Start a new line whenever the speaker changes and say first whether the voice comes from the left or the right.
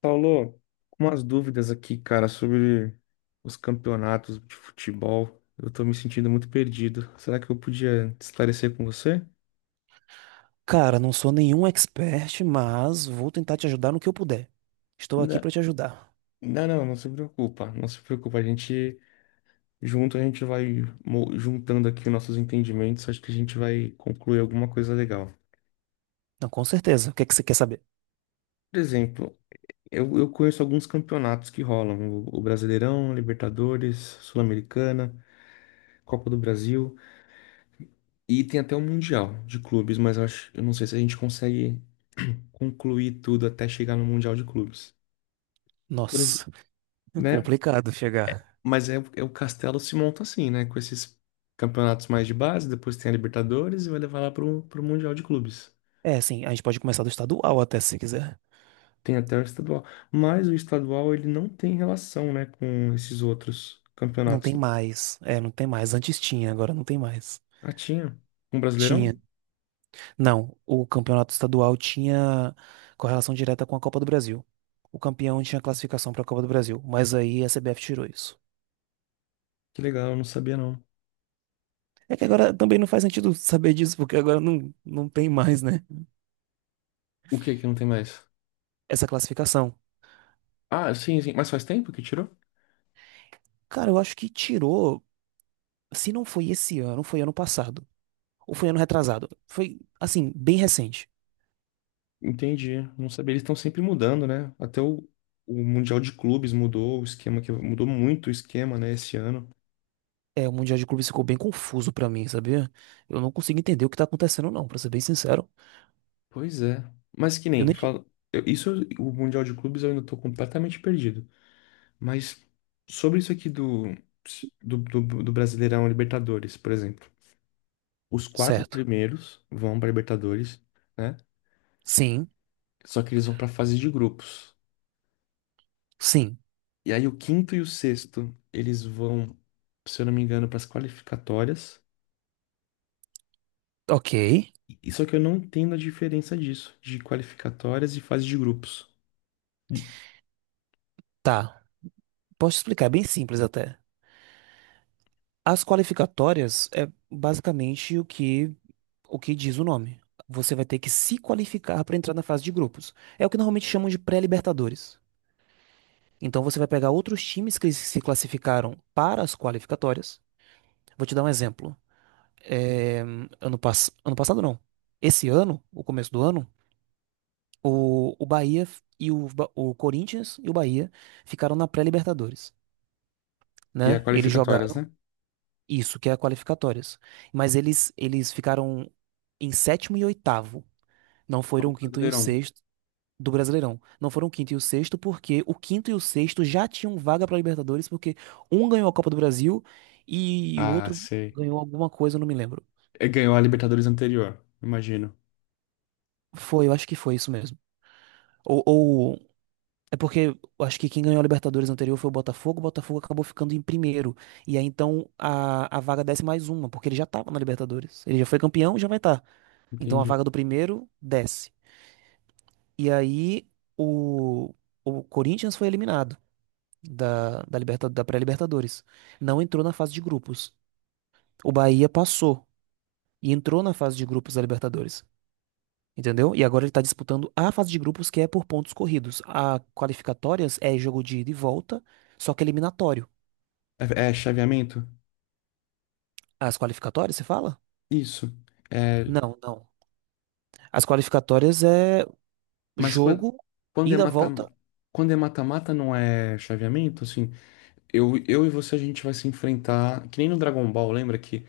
left: Paulo, umas dúvidas aqui, cara, sobre os campeonatos de futebol. Eu tô me sentindo muito perdido. Será que eu podia esclarecer com você?
right: Cara, não sou nenhum expert, mas vou tentar te ajudar no que eu puder. Estou aqui
left: Não,
right: para te ajudar.
left: não, não, não se preocupa, não se preocupa. A gente junto, a gente vai juntando aqui os nossos entendimentos. Acho que a gente vai concluir alguma coisa legal.
right: Não, com certeza. O que é que você quer saber?
left: Por exemplo, eu conheço alguns campeonatos que rolam: o Brasileirão, Libertadores, Sul-Americana, Copa do Brasil. E tem até um mundial de clubes, mas eu acho, eu não sei se a gente consegue concluir tudo até chegar no mundial de clubes. Por ex-
right: Nossa,
left: né?
right: complicado chegar.
left: Mas é o Castelo se monta assim, né? Com esses campeonatos mais de base, depois tem a Libertadores e vai levar lá pro, mundial de clubes.
right: É, sim, a gente pode começar do estadual até se quiser.
left: Tem até o estadual, mas o estadual ele não tem relação, né, com esses outros
right: Não
left: campeonatos.
right: tem mais. É, não tem mais. Antes tinha, agora não tem mais.
left: Ah, tinha um Brasileirão?
right: Tinha. Não, o campeonato estadual tinha correlação direta com a Copa do Brasil. O campeão tinha classificação para a Copa do Brasil, mas aí a CBF tirou isso.
left: Que legal, eu não sabia não.
right: É que agora também não faz sentido saber disso, porque agora não, não tem mais, né?
left: O que que não tem mais?
right: Essa classificação.
left: Ah, sim, sim, mas faz tempo que tirou?
right: Cara, eu acho que tirou, se não foi esse ano, foi ano passado. Ou foi ano retrasado. Foi, assim, bem recente.
left: Entendi. Não sabia. Eles estão sempre mudando, né? Até o Mundial de Clubes mudou o esquema, que mudou muito o esquema, né, esse ano.
right: É, o Mundial de Clubes ficou bem confuso pra mim, sabia? Eu não consigo entender o que tá acontecendo, não, pra ser bem sincero.
left: Pois é. Mas que
right: Eu
left: nem,
right: nem. Ti-
left: fala, isso, o Mundial de Clubes eu ainda tô completamente perdido. Mas sobre isso aqui do, Brasileirão Libertadores, por exemplo. Os quatro
right: Certo.
left: primeiros vão pra Libertadores, né?
right: Sim,
left: Só que eles vão pra fase de grupos.
right: sim.
left: E aí o quinto e o sexto, eles vão, se eu não me engano, pras qualificatórias.
right: Ok,
left: E só que eu não entendo a diferença disso, de qualificatórias e fase de grupos. De-
right: tá. Posso explicar, é bem simples até. As qualificatórias é basicamente o que diz o nome. Você vai ter que se qualificar pra entrar na fase de grupos. É o que normalmente chamam de pré-libertadores. Então você vai pegar outros times que se classificaram para as qualificatórias. Vou te dar um exemplo. É, ano passado, não. Esse ano, o começo do ano, o Bahia e o Corinthians e o Bahia ficaram na pré-Libertadores,
left: Que é
right: né?
left: a
right: Eles
left: qualificatórias,
right: jogaram
left: né?
right: isso, que é a qualificatórias. Mas eles ficaram em sétimo e oitavo. Não foram
left: O
right: o quinto e o
left: Brasileirão.
right: sexto. Do Brasileirão. Não foram o quinto e o sexto, porque o quinto e o sexto já tinham vaga para Libertadores, porque um ganhou a Copa do Brasil e o
left: Ah,
right: outro
left: sei.
right: ganhou alguma coisa, eu não me lembro.
left: É, ganhou a Libertadores anterior, imagino.
right: Foi, eu acho que foi isso mesmo. Ou, ou- é porque eu acho que quem ganhou a Libertadores anterior foi o Botafogo acabou ficando em primeiro. E aí então a vaga desce mais uma, porque ele já tava na Libertadores. Ele já foi campeão, já vai estar. Então a
left: Entendi.
right: vaga do primeiro desce. E aí o, o Corinthians foi eliminado. Da pré-Libertadores. Não entrou na fase de grupos. O Bahia passou e entrou na fase de grupos da Libertadores. Entendeu? E agora ele está disputando a fase de grupos, que é por pontos corridos. A qualificatórias é jogo de ida e volta, só que eliminatório.
left: é chaveamento?
right: As qualificatórias, você fala?
left: Isso. É,
right: Não, não. As qualificatórias é
left: mas
right: jogo,
left: quando é
right: ida,
left: mata,
right: volta.
left: quando é mata-mata não é chaveamento, assim. Eu e você a gente vai se enfrentar, que nem no Dragon Ball, lembra que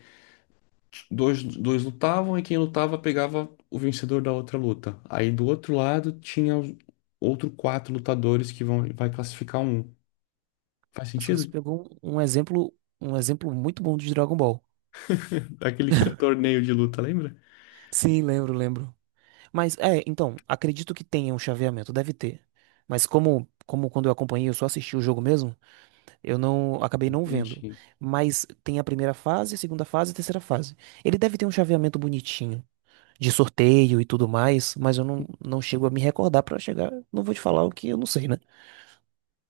left: dois, dois lutavam e quem lutava pegava o vencedor da outra luta. Aí do outro lado tinha outro quatro lutadores que vão vai classificar um. Faz
right: Nossa, você
left: sentido?
right: pegou um exemplo, um exemplo muito bom de Dragon Ball.
left: Aquele torneio de luta, lembra?
right: Sim, lembro, lembro. Mas é, então, acredito que tenha um chaveamento, deve ter. Mas como, como quando eu acompanhei, eu só assisti o jogo mesmo, eu não acabei não vendo.
left: Entendi.
right: Mas tem a primeira fase, a segunda fase e a terceira fase. Ele deve ter um chaveamento bonitinho, de sorteio e tudo mais, mas eu não, não chego a me recordar pra chegar, não vou te falar o que eu não sei, né?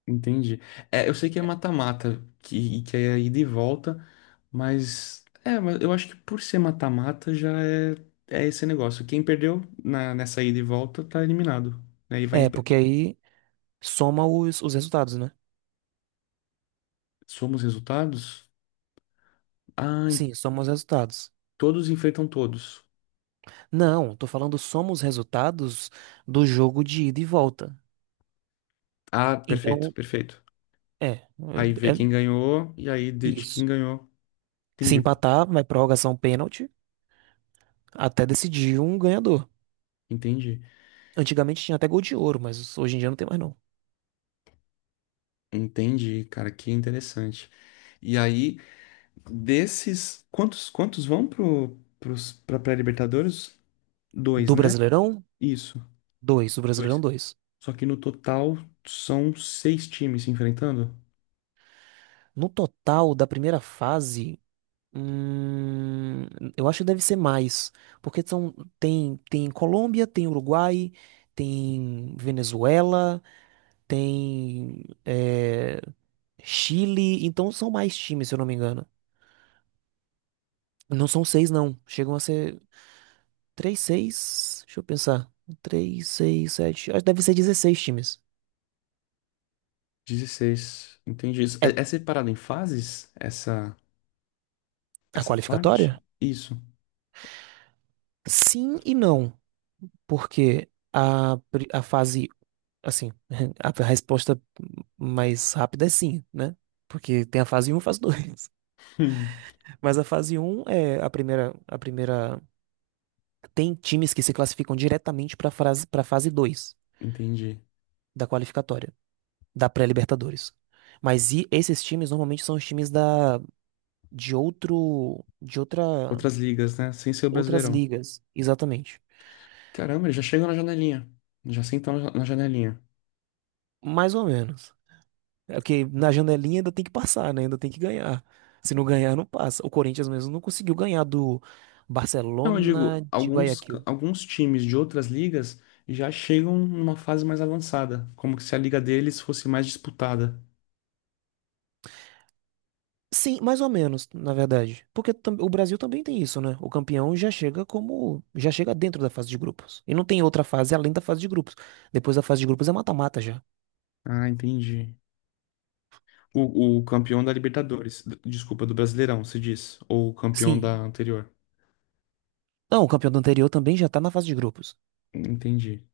left: Entendi. É, eu sei que é mata-mata, que é ida e volta, mas eu acho que por ser mata-mata já é esse negócio. Quem perdeu na, nessa ida e volta tá eliminado. Né? E vai.
right: É, porque aí soma os resultados, né?
left: Somos resultados? Ah,
right: Sim, soma os resultados.
left: todos enfrentam todos.
right: Não, tô falando soma os resultados do jogo de ida e volta.
left: Ah, perfeito,
right: Então,
left: perfeito.
right: é, é
left: Aí vê
right: é
left: quem ganhou e aí de quem
right: isso.
left: ganhou.
right: Se
left: Entendi,
right: empatar, vai prorrogação pênalti até decidir um ganhador.
left: entendi,
right: Antigamente tinha até gol de ouro, mas hoje em dia não tem mais não.
left: entendi, cara, que interessante. E aí, desses, quantos vão pro, pra pré-Libertadores? Dois,
right: Do
left: né?
right: Brasileirão,
left: Isso,
right: dois. Do Brasileirão,
left: dois.
right: dois.
left: Só que no total são seis times se enfrentando?
right: No total da primeira fase, hum, eu acho que deve ser mais. Porque são, tem, tem Colômbia, tem Uruguai, tem Venezuela, tem é, Chile. Então são mais times, se eu não me engano. Não são seis, não. Chegam a ser. Três 6 Deixa eu pensar. Três 6 7 Acho que deve ser 16 times.
left: 16. Entendi isso.
right: É
left: É, é separado em fases essa,
right: a
left: essa parte?
right: qualificatória?
left: Isso,
right: Sim e não. Porque a, pri- a fase. Assim, a resposta mais rápida é sim, né? Porque tem a fase um e a fase 2.
left: hum,
right: Mas a fase um é a primeira. A primeira. Tem times que se classificam diretamente para a fase 2
left: entendi.
right: da qualificatória, da pré-Libertadores. Mas e esses times normalmente são os times de outra
left: Outras ligas, né? Sem ser o
right: Outras
left: Brasileirão.
right: ligas, exatamente.
left: Caramba, eles já chegam na janelinha. Já sentam na janelinha.
right: Mais ou menos. É que na janelinha ainda tem que passar, né? Ainda tem que ganhar. Se não ganhar, não passa. O Corinthians mesmo não conseguiu ganhar do
left: Não, eu
right: Barcelona
left: digo,
right: de Guayaquil.
left: alguns times de outras ligas já chegam numa fase mais avançada, como que se a liga deles fosse mais disputada.
right: Sim, mais ou menos, na verdade. Porque o Brasil também tem isso, né? O campeão já chega como, já chega dentro da fase de grupos. E não tem outra fase além da fase de grupos. Depois da fase de grupos é mata-mata já.
left: Ah, entendi. O campeão da Libertadores, desculpa, do Brasileirão, se diz, ou o campeão da
right: Sim.
left: anterior.
right: Não, o campeão do anterior também já tá na fase de grupos.
left: Entendi.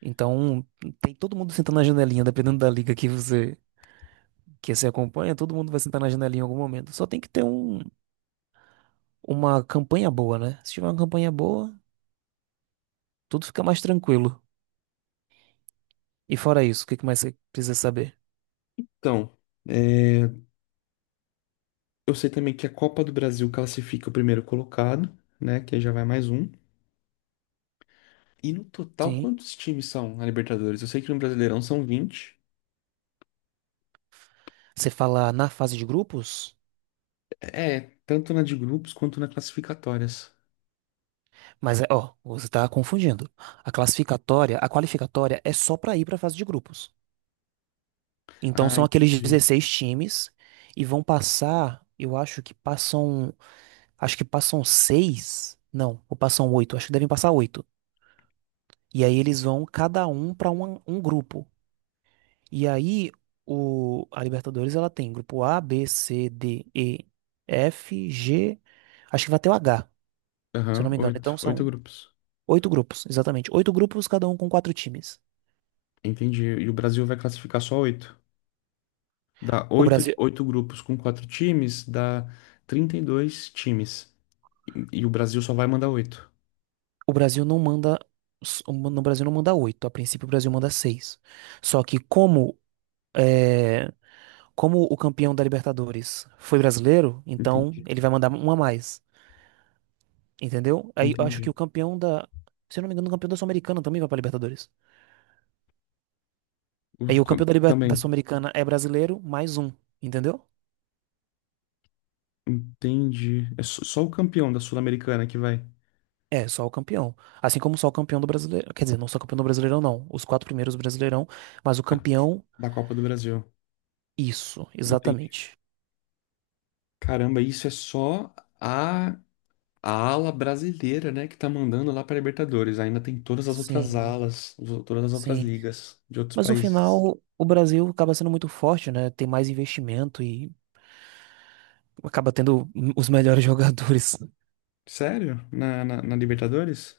right: Então, tem todo mundo sentando na janelinha, dependendo da liga que você acompanha, todo mundo vai sentar na janelinha em algum momento. Só tem que ter um, uma campanha boa, né? Se tiver uma campanha boa, tudo fica mais tranquilo. E fora isso, o que que mais você precisa saber?
left: Então, é, eu sei também que a Copa do Brasil classifica o primeiro colocado, né? Que aí já vai mais um. E no total,
right: Sim,
left: quantos times são na Libertadores? Eu sei que no Brasileirão são 20.
right: você fala na fase de grupos,
left: É, tanto na de grupos quanto na classificatórias.
right: mas é, ó, você tá confundindo. A qualificatória é só pra ir pra fase de grupos. Então
left: Ah,
right: são aqueles
left: entendi.
right: 16 times e vão passar, eu acho que passam seis, não, ou passam oito, acho que devem passar oito. E aí eles vão cada um um grupo. E aí, a Libertadores, ela tem grupo A, B, C, D, E, F, G, acho que vai até o H, se eu não
left: Aham,
right: me engano. Então
left: oito. Oito
right: são
left: grupos.
right: oito grupos, exatamente. Oito grupos, cada um com quatro times.
left: Entendi. E o Brasil vai classificar só oito. Dá
right: O
left: oito,
right: Brasil,
left: oito grupos com quatro times, dá 32 times. E, e o Brasil só vai mandar oito.
right: o Brasil não manda, o no Brasil não manda oito, a princípio o Brasil manda seis. Só que como, é, como o campeão da Libertadores foi brasileiro, então
left: Entendi.
right: ele vai mandar uma a mais, entendeu? Aí eu acho que
left: Entendi.
right: o campeão da, se eu não me engano, o campeão da Sul-Americana também vai pra Libertadores. Aí o campeão da, da
left: Também.
right: Sul-Americana é brasileiro, mais um, entendeu?
left: Entendi. É só, só o campeão da Sul-Americana que vai.
right: É, só o campeão. Assim como só o campeão do Brasileirão. Quer dizer, não só o campeão do Brasileirão, não. Os quatro primeiros do Brasileirão, mas o campeão,
left: Da Copa do Brasil.
right: isso,
left: Entendi.
right: exatamente.
left: Caramba, isso é só a a ala brasileira, né, que tá mandando lá pra Libertadores. Ainda tem todas as outras
right: Sim,
left: alas, todas as outras
right: sim.
left: ligas de outros
right: Mas no
left: países.
right: final, o Brasil acaba sendo muito forte, né? Tem mais investimento e acaba tendo os melhores jogadores.
left: Sério? Na, na Libertadores?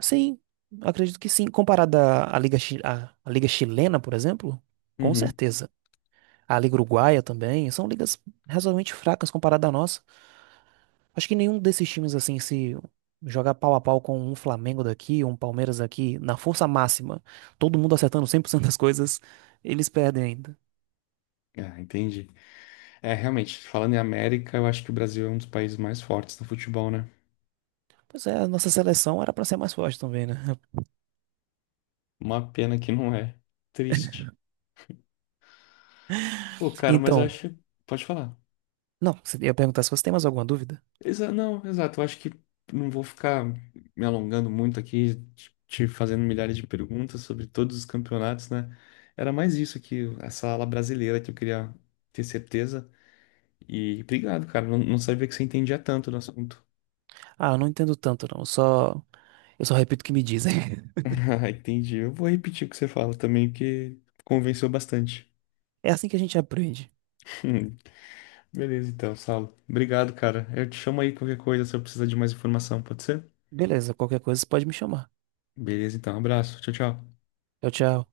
right: Sim, acredito que sim. Comparado à à Liga, à Liga Chilena, por exemplo, com
left: Uhum.
right: certeza. A Liga Uruguaia também, são ligas razoavelmente fracas comparada à nossa. Acho que nenhum desses times, assim, se jogar pau a pau com um Flamengo daqui, um Palmeiras aqui, na força máxima, todo mundo acertando 100% das coisas, eles perdem ainda.
left: Ah, entendi. É, realmente, falando em América, eu acho que o Brasil é um dos países mais fortes no futebol, né?
right: Pois é, a nossa seleção era pra ser mais forte também, né?
left: Uma pena que não é. Triste. Pô, cara, mas eu
right: Então,
left: acho. Pode falar.
right: não, você ia perguntar se você tem mais alguma dúvida?
left: Não, exato. Eu acho que não vou ficar me alongando muito aqui, te fazendo milhares de perguntas sobre todos os campeonatos, né? Era mais isso que essa ala brasileira que eu queria ter certeza. E obrigado, cara. Não, não sabia que você entendia tanto do assunto.
right: Ah, eu não entendo tanto, não. Eu só repito o que me dizem.
left: Ah, entendi. Eu vou repetir o que você fala também, porque convenceu bastante.
right: É assim que a gente aprende.
left: Beleza, então, Saulo. Obrigado, cara. Eu te chamo aí qualquer coisa se eu precisar de mais informação, pode ser?
right: Beleza, qualquer coisa você pode me chamar.
left: Beleza, então. Abraço. Tchau, tchau.
right: Tchau, tchau.